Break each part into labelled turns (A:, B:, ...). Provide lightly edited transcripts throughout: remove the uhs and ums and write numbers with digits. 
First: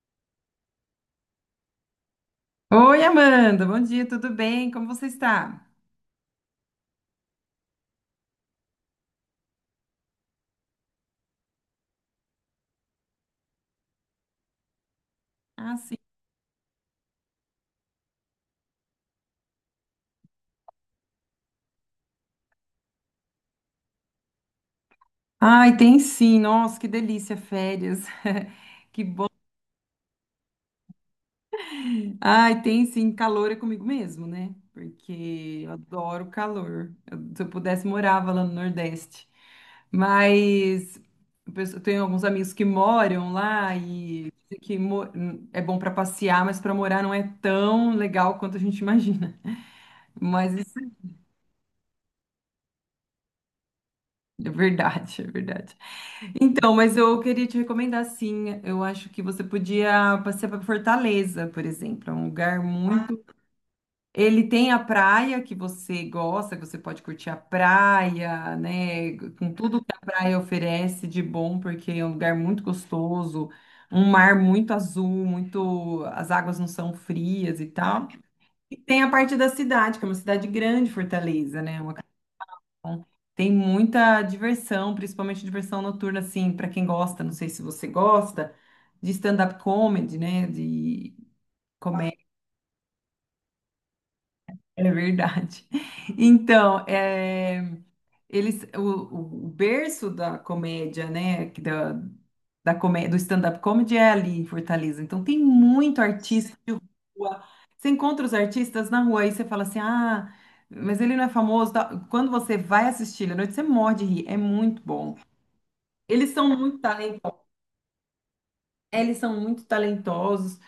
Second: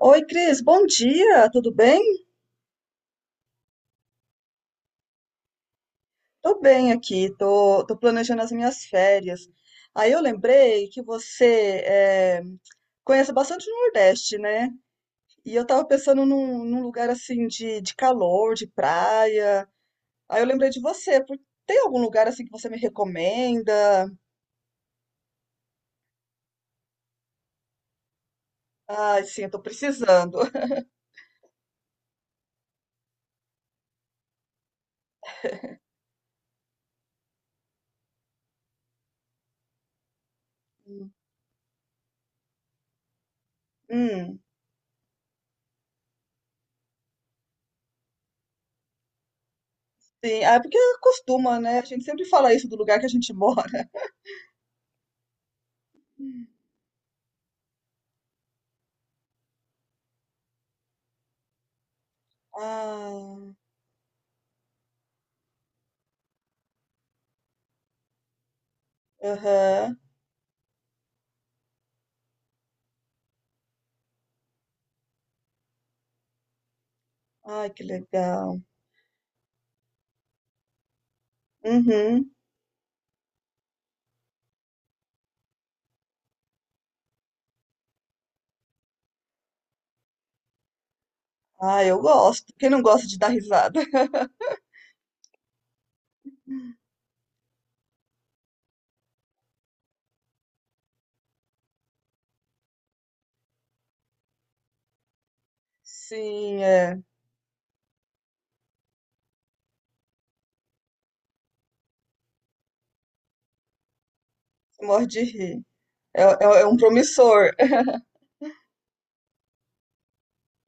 A: Oi, Cris, bom dia, tudo bem?
B: Oi, Amanda, bom dia, tudo bem? Como você está?
A: Tô bem aqui, tô planejando as minhas férias. Aí eu lembrei que você conhece bastante o Nordeste, né? E eu
B: Ah,
A: tava
B: sim.
A: pensando num lugar assim de calor, de praia. Aí eu lembrei de você, tem algum lugar assim que você me recomenda?
B: Ai, tem sim, nossa, que delícia, férias. Que...
A: Ai, sim, eu tô precisando.
B: Ai, tem sim, calor é comigo mesmo, né? Porque eu adoro calor. Se eu pudesse, morava lá no Nordeste. Mas eu tenho alguns amigos que moram lá e
A: Hum,
B: dizem que é bom para passear, mas para morar não é tão legal quanto a gente imagina.
A: sim,
B: Mas
A: ah, é porque
B: isso
A: costuma, né? A gente sempre fala isso do lugar que a gente mora.
B: é verdade, é verdade. Então, mas eu queria te recomendar sim. Eu acho que você podia passear para Fortaleza, por exemplo. É um lugar muito.
A: Ah,
B: Ele tem a praia que você gosta, que você pode curtir a praia, né? Com tudo que
A: aham.
B: a praia oferece de bom, porque é um lugar muito gostoso, um mar muito azul, muito. As águas não são frias e
A: Ai, que
B: tal.
A: legal.
B: E tem a parte da cidade, que é uma cidade grande, Fortaleza, né? Uma
A: Uhum.
B: Bom, tem muita diversão, principalmente diversão noturna, assim, para quem gosta, não sei se você gosta, de stand-up comedy, né? De
A: Ah, eu
B: comédia,
A: gosto. Quem não gosta de dar risada?
B: é verdade. Então, é, eles, o berço da comédia, né? Da comédia, do stand-up comedy é ali em Fortaleza. Então, tem muito artista
A: Sim,
B: de
A: é.
B: rua. Você encontra os artistas na rua e você fala assim, ah, mas ele não é famoso, tal. Quando você vai assistir ele à noite, você morre de rir. É muito
A: Morre
B: bom.
A: de rir. É,
B: Eles são
A: é- é um
B: muito talentosos,
A: promissor.
B: eles são muito talentosos.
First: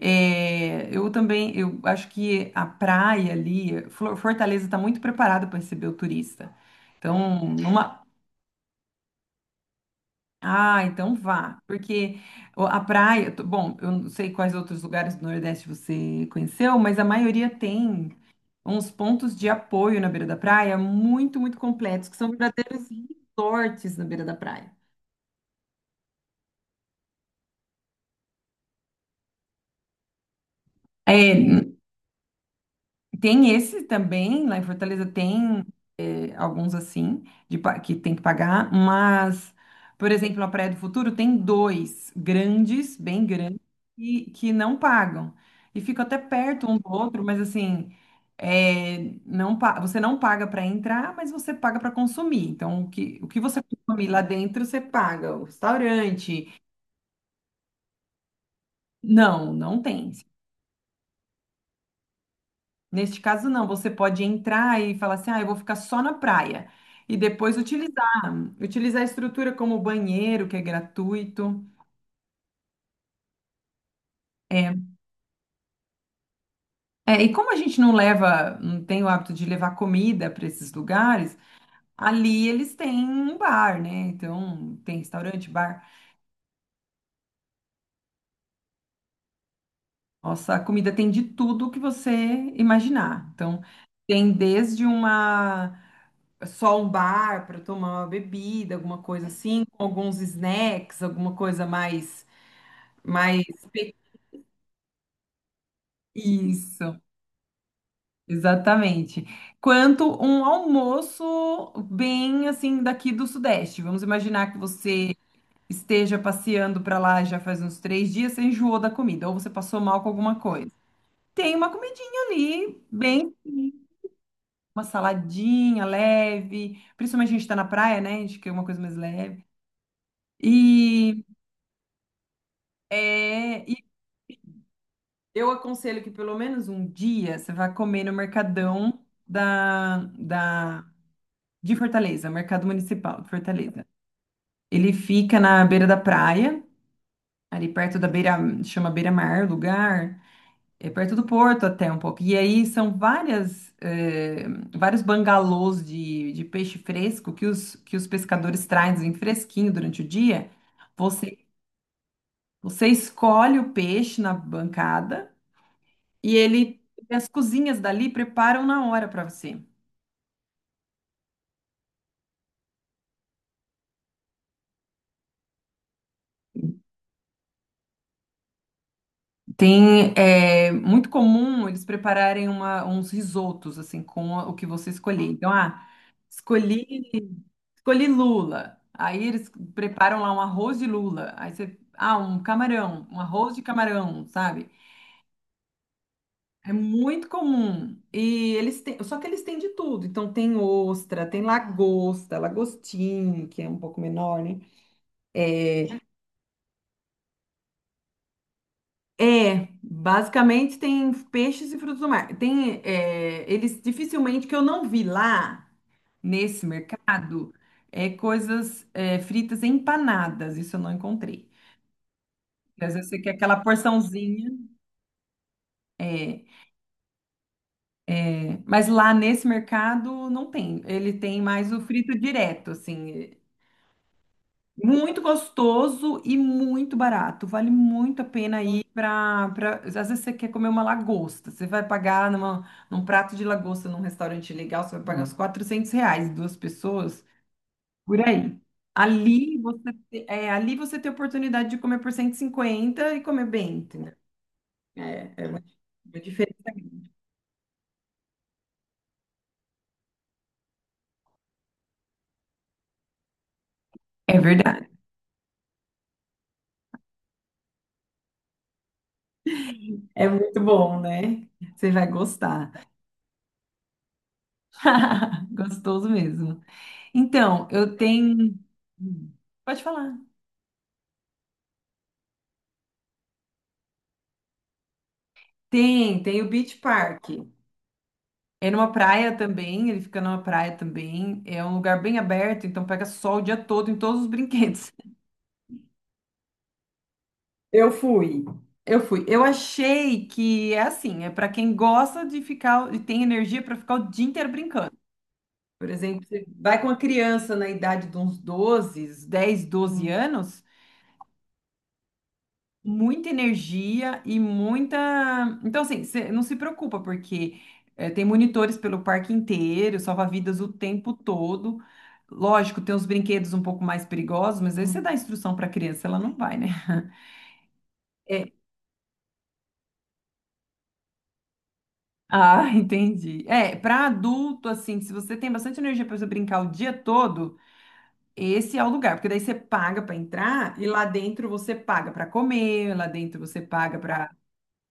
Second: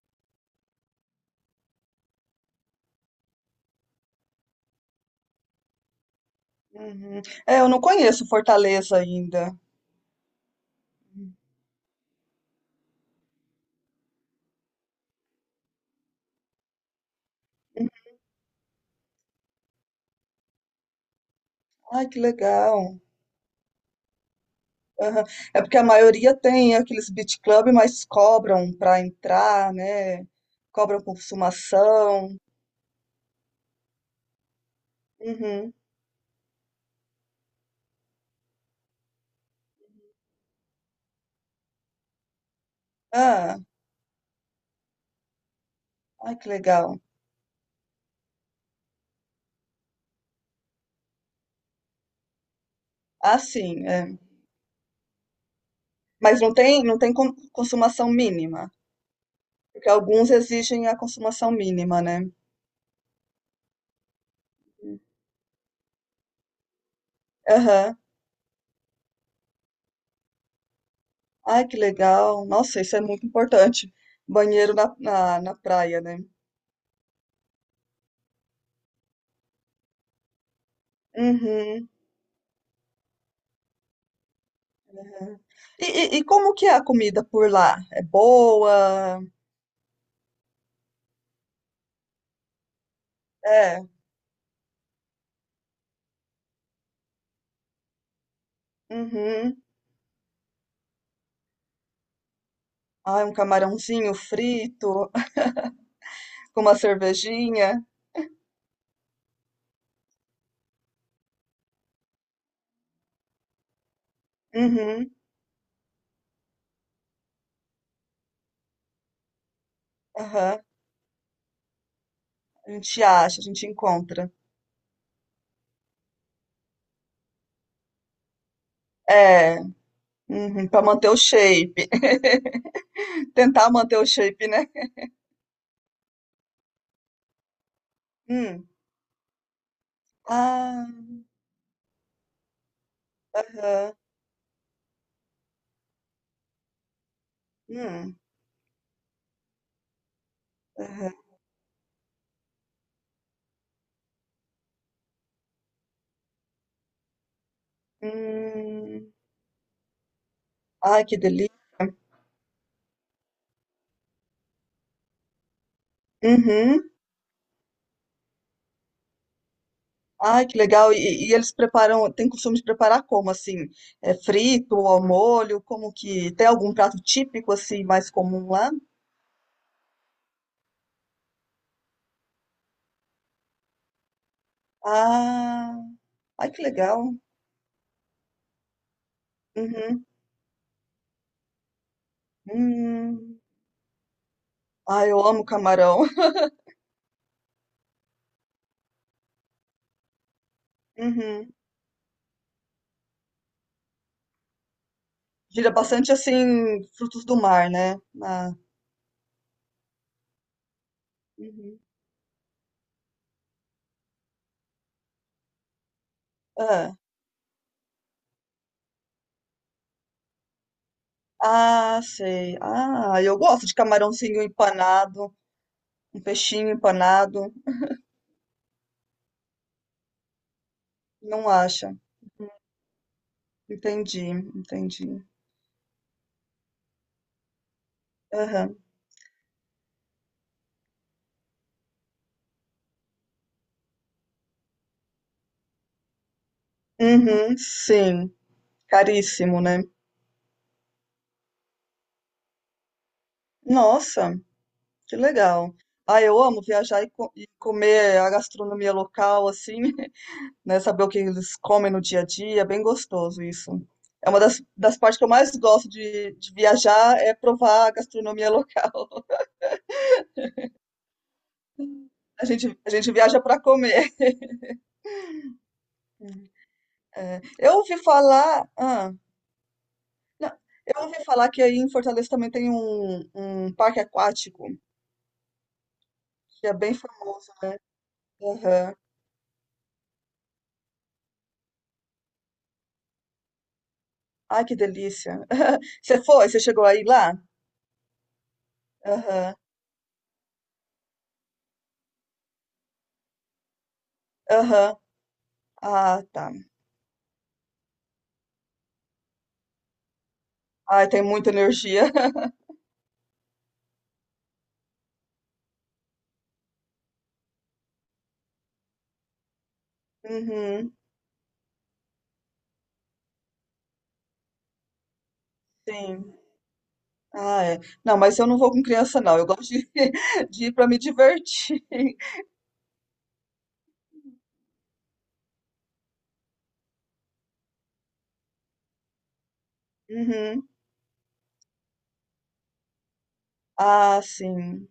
B: É, eu também, eu acho que a praia ali, Fortaleza está muito preparada para receber o turista.
A: Uhum.
B: Então,
A: É, eu não conheço Fortaleza ainda.
B: então vá, porque a praia, bom, eu não sei quais outros lugares do Nordeste você conheceu, mas a maioria tem uns pontos de apoio na beira da praia muito, muito
A: Ai,
B: completos, que
A: que
B: são
A: legal.
B: verdadeiros resorts na beira da praia.
A: Aham. É porque a maioria tem aqueles beach club, mas cobram para entrar, né? Cobram
B: É,
A: consumação.
B: tem esse também, lá em Fortaleza tem
A: Uhum.
B: alguns assim, de, que tem que pagar, mas, por exemplo, a Praia do Futuro tem dois grandes, bem
A: Ah,
B: grandes, que não pagam. E fica até
A: ai, que
B: perto um do
A: legal.
B: outro, mas assim, é, não, você não paga para entrar, mas você paga para consumir. Então, o que
A: Ah,
B: você
A: sim,
B: consumir
A: é.
B: lá dentro, você paga. O
A: Mas
B: restaurante.
A: não tem consumação mínima,
B: Não, não
A: porque
B: tem.
A: alguns exigem a consumação mínima, né?
B: Neste caso, não. Você pode entrar e falar assim, ah, eu vou ficar só na praia. E depois
A: Aham.
B: utilizar a estrutura como banheiro, que é gratuito.
A: Ai, que legal. Nossa, isso é muito importante.
B: É,
A: Banheiro na praia, né?
B: é, e como a gente não leva, não tem o hábito de levar comida para esses lugares,
A: Uhum.
B: ali eles têm um bar, né? Então, tem restaurante, bar.
A: E como que é a comida por lá? É boa?
B: Nossa, a comida tem de tudo que você imaginar. Então,
A: É.
B: tem desde uma só um bar para tomar uma bebida, alguma coisa
A: Uhum.
B: assim, com alguns snacks, alguma coisa mais.
A: Ai, um
B: Mas
A: camarãozinho frito, com uma
B: isso,
A: cervejinha.
B: exatamente. Quanto um almoço bem assim daqui do Sudeste. Vamos imaginar que
A: Uhum.
B: você esteja passeando para lá já faz uns 3 dias, você enjoou da comida, ou você passou mal com alguma
A: Aham.
B: coisa. Tem uma comidinha
A: A
B: ali,
A: gente
B: bem,
A: acha, a gente encontra.
B: uma saladinha leve, principalmente a gente está na praia, né? A gente quer uma coisa mais leve.
A: É. Uhum. Pra manter o
B: E,
A: shape.
B: é,
A: Tentar
B: e
A: manter o shape, né?
B: eu aconselho que pelo menos um dia você vá comer no
A: Hum.
B: mercadão da, da
A: Ah,
B: de Fortaleza, Mercado Municipal de Fortaleza.
A: aham.
B: Ele fica na beira da praia, ali perto da
A: Hum.
B: beira, chama Beira-Mar, o lugar, é
A: Aham.
B: perto do porto até um pouco. E aí são vários bangalôs de peixe fresco que os pescadores
A: Hum.
B: trazem fresquinho durante o dia.
A: Ai, que
B: Você,
A: delícia.
B: Você escolhe o peixe na bancada e ele,
A: Uhum.
B: as cozinhas dali preparam na hora para você.
A: Ai, que legal. E eles preparam, tem costume de preparar como, assim? É frito ou ao molho? Como que, tem algum prato típico, assim, mais comum lá?
B: Tem, é muito comum eles prepararem uns risotos, assim, com o que você escolher. Então,
A: Ah,
B: ah,
A: ai, que
B: escolhi,
A: legal.
B: escolhi lula. Aí eles
A: Uhum.
B: preparam lá um arroz de lula. Aí você, ah, um camarão, um
A: Hum.
B: arroz de camarão, sabe?
A: Ai, eu amo camarão.
B: É muito comum. E eles têm, só que eles têm de tudo. Então, tem ostra, tem
A: Uhum.
B: lagosta, lagostim, que é um pouco menor, né?
A: Gira bastante, assim, frutos do mar, né? Ah,
B: Basicamente tem peixes e
A: uhum.
B: frutos do mar. Tem, é, eles dificilmente que eu não vi lá nesse
A: Ah,
B: mercado é coisas é, fritas empanadas. Isso eu não encontrei.
A: ah, sei.
B: Porque às vezes você
A: Ah,
B: quer
A: eu
B: aquela
A: gosto de camarãozinho
B: porçãozinha,
A: empanado, um
B: é,
A: peixinho empanado.
B: mas lá nesse mercado não tem. Ele tem
A: Não
B: mais o
A: acha?
B: frito direto, assim.
A: Entendi,
B: Muito
A: entendi.
B: gostoso e muito barato. Vale muito a pena
A: Aham.
B: Ir para, para... Às vezes você quer comer uma lagosta. Você vai pagar numa, num prato de lagosta num restaurante legal, você vai pagar uns R$ 400, duas pessoas,
A: Uhum,
B: por
A: sim,
B: aí. Ali
A: caríssimo, né?
B: você, é, ali você tem a oportunidade de comer por 150 e comer bem, entendeu?
A: Nossa, que
B: É, é
A: legal.
B: uma
A: Ah, eu
B: diferença.
A: amo viajar e, e comer a gastronomia local, assim, né? Saber o que eles comem no dia a dia, é bem gostoso isso. É
B: É
A: uma das,
B: verdade.
A: das partes que eu mais gosto de viajar, é provar a gastronomia local.
B: É muito bom, né? Você vai
A: A gente,
B: gostar.
A: a gente viaja para comer.
B: Gostoso mesmo.
A: É,
B: Então,
A: eu
B: eu
A: ouvi
B: tenho...
A: falar, ah,
B: Hum, Pode falar.
A: não, eu ouvi falar que aí em Fortaleza também tem um parque aquático,
B: Tem o
A: que é
B: Beach
A: bem
B: Park.
A: famoso, né?
B: É numa
A: Aham.
B: praia também, ele fica numa praia também. É um lugar bem aberto, então pega sol o dia todo em todos os
A: Ai, que
B: brinquedos.
A: delícia. Você foi? Você chegou aí lá?
B: Eu fui. Eu fui. Eu
A: Aham,
B: achei que é assim, é para quem gosta de ficar e tem energia para ficar o dia inteiro
A: aham.
B: brincando. Por exemplo,
A: Ah,
B: você
A: tá.
B: vai com uma criança na idade de uns 12 anos,
A: Ai, tem muita energia.
B: muita energia e muita. Então, assim, você não se preocupa, porque tem monitores pelo parque inteiro, salva-vidas o
A: Uhum,
B: tempo todo. Lógico, tem uns brinquedos um pouco mais perigosos, mas aí você dá instrução para a criança, ela
A: sim.
B: não vai, né?
A: Ah, é. Não, mas eu
B: É.
A: não vou com criança, não. Eu gosto de, de ir para me divertir.
B: Ah, entendi. É, para adulto, assim, se você tem bastante energia para você brincar o dia todo, esse é o lugar, porque daí você paga para
A: Uhum.
B: entrar e lá dentro você paga para comer, lá dentro você paga
A: Ah, sim.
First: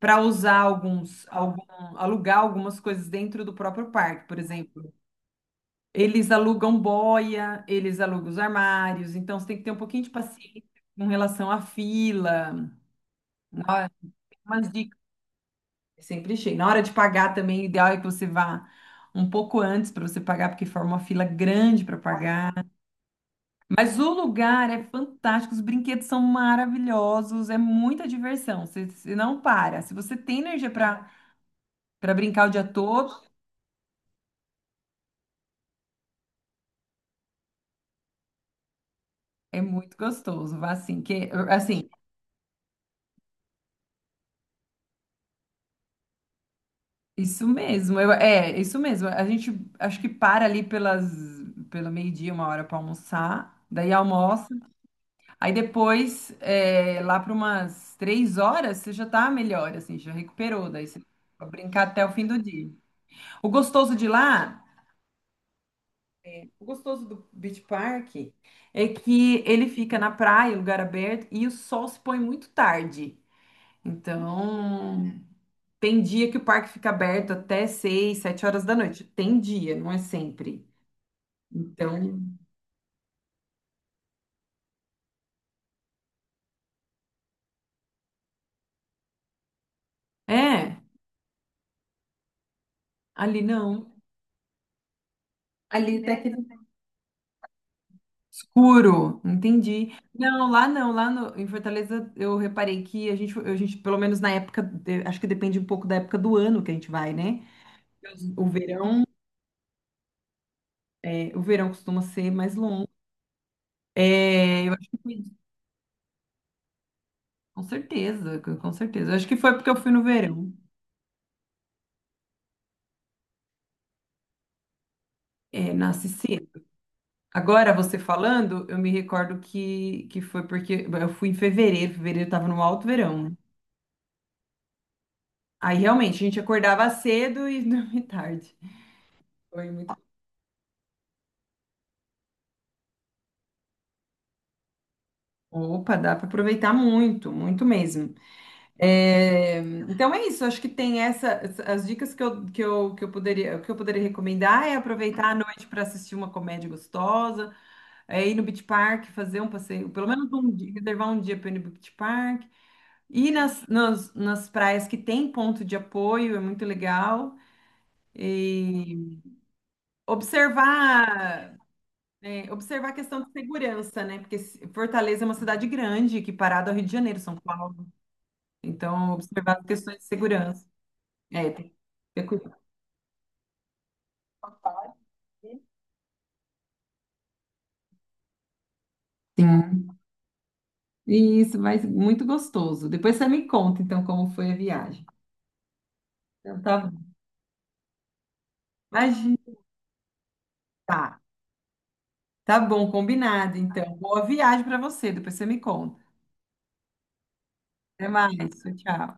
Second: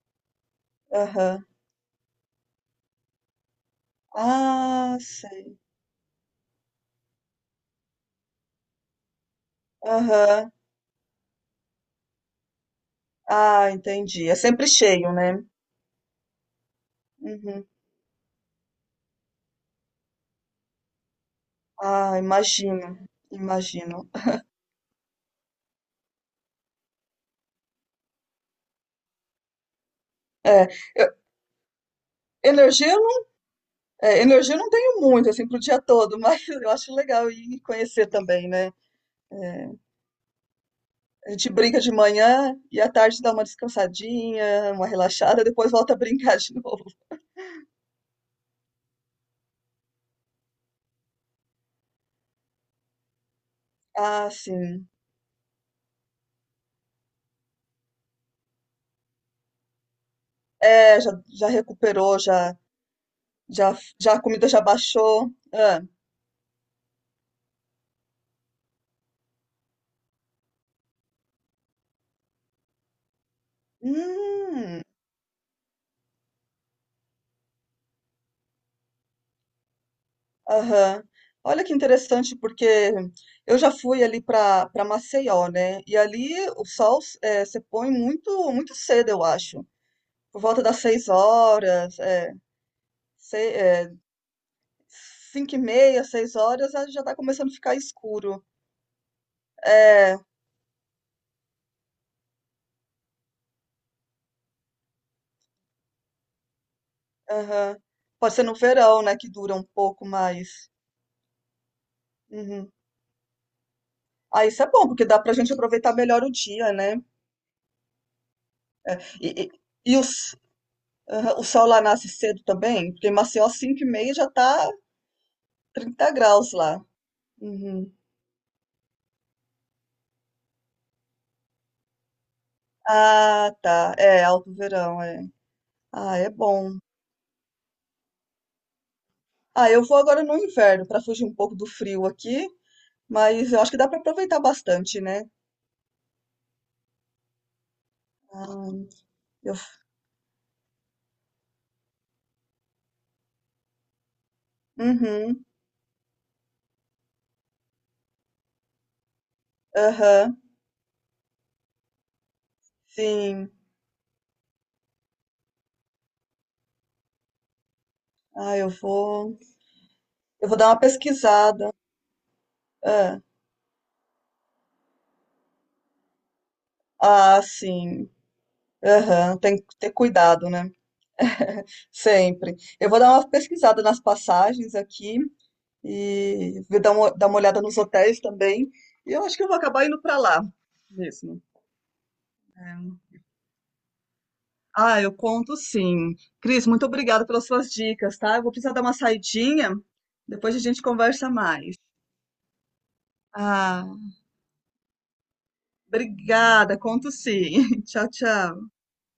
B: para usar
A: Aham.
B: algum, alugar algumas coisas dentro do próprio parque, por exemplo.
A: Ah, sei.
B: Eles alugam boia, eles alugam os armários, então você tem que ter um pouquinho de
A: Aham.
B: paciência com relação à fila. Na
A: Ah,
B: hora- Tem
A: entendi. É sempre
B: umas dicas
A: cheio, né?
B: sempre achei. Na hora de pagar também, o
A: Uhum.
B: ideal é que você vá um pouco antes para você pagar, porque forma uma fila grande para
A: Ah,
B: pagar.
A: imagino. Imagino.
B: Mas o lugar é fantástico, os brinquedos são maravilhosos, é muita diversão. Você não para. Se você tem
A: É,
B: energia para
A: eu-
B: para brincar o dia
A: energia
B: todo,
A: Energia eu não tenho muito, assim, pro dia todo, mas eu acho legal ir conhecer também, né?
B: é
A: É,
B: muito gostoso, vá assim, que,
A: a gente brinca
B: assim,
A: de manhã e à tarde dá uma descansadinha, uma relaxada, depois volta a brincar de novo.
B: isso mesmo, é, isso mesmo, a gente, acho que para ali pelo meio-dia, uma hora para almoçar, daí
A: Ah,
B: almoça,
A: sim.
B: aí depois, é, lá para umas 3 horas, você já tá melhor, assim, já recuperou, daí você
A: É, já,
B: vai
A: já
B: brincar até o
A: recuperou,
B: fim do
A: já,
B: dia. O
A: já,
B: gostoso de
A: já a comida já
B: lá,
A: baixou. Ah,
B: o gostoso do Beach Park é que ele fica na praia, lugar aberto, e o sol se põe muito tarde,
A: hum,
B: então... Tem dia que o parque fica aberto até seis, sete horas da noite. Tem dia, não é sempre.
A: aham. Olha que
B: Então,
A: interessante, porque eu já fui ali para Maceió, né? E ali o sol se põe muito, muito cedo, eu acho. Por volta
B: é,
A: das 6 horas, é,
B: ali
A: sei, é,
B: não.
A: cinco e
B: Ali
A: meia,
B: até que
A: 6 horas, ah, já está começando a ficar escuro.
B: escuro, entendi.
A: É,
B: Não, lá não, lá no- em Fortaleza eu reparei que a gente, pelo menos na época, acho que depende um pouco da época do ano que a gente vai, né?
A: aham. Pode ser
B: O
A: no verão,
B: verão,
A: né, que dura um pouco mais.
B: o verão costuma ser mais
A: Uhum.
B: longo.
A: Ah, isso
B: É,
A: é
B: eu
A: bom,
B: acho que
A: porque dá
B: foi,
A: pra gente aproveitar melhor o dia, né?
B: com certeza, com certeza. Eu acho que
A: E,
B: foi porque eu fui
A: e, e
B: no
A: os,
B: verão,
A: aham, o sol lá nasce cedo também? Porque em Maceió, às 5h30, já tá
B: é, na
A: 30 graus lá.
B: agora,
A: Uhum.
B: você falando, eu me recordo que foi porque eu fui em fevereiro, fevereiro tava no alto verão, né?
A: Ah, tá. É, alto verão, é.
B: Aí realmente
A: Ah,
B: a
A: é
B: gente
A: bom.
B: acordava cedo e dormia tarde.
A: Ah,
B: Foi
A: eu
B: muito.
A: vou agora no inverno pra fugir um pouco do frio aqui, mas eu acho que dá pra aproveitar bastante, né?
B: Opa, dá para aproveitar muito, muito mesmo.
A: Ah, Eu
B: É,
A: f
B: então é isso, acho que tem as dicas que que eu poderia, recomendar é aproveitar a
A: uhum,
B: noite para assistir uma comédia gostosa, é ir no Beach Park, fazer um passeio, pelo menos
A: aham,
B: um dia, reservar um dia para ir no Beach Park. E
A: sim.
B: nas praias que tem ponto de apoio, é muito legal.
A: Ah, eu
B: E
A: vou eu vou dar uma
B: observar,
A: pesquisada.
B: observar a
A: Hã.
B: questão de segurança, né? Porque Fortaleza é uma cidade grande, que parado ao Rio de Janeiro, São
A: Ah,
B: Paulo.
A: sim.
B: Então,
A: Aham, tem
B: observar as
A: que ter
B: questões de
A: cuidado,
B: segurança.
A: né.
B: É, tem que ter cuidado.
A: Sempre. Eu vou dar uma pesquisada nas passagens aqui e vou dar uma olhada nos hotéis também, e eu acho que eu vou acabar
B: Sim.
A: indo para lá
B: E
A: mesmo.
B: isso mas muito gostoso.
A: É.
B: Depois você me conta, então, como foi a
A: Ah,
B: viagem.
A: eu conto sim.
B: Então,
A: Cris,
B: tá
A: muito
B: bom.
A: obrigada pelas suas dicas, tá. Eu vou precisar dar uma
B: Imagina.
A: saidinha, depois a gente
B: Tá,
A: conversa mais.
B: tá bom, combinado, então.
A: Ah.
B: Boa viagem para você, depois você me conta.
A: Obrigada, conto sim.
B: Até
A: Tchau,
B: mais,
A: tchau.
B: tchau.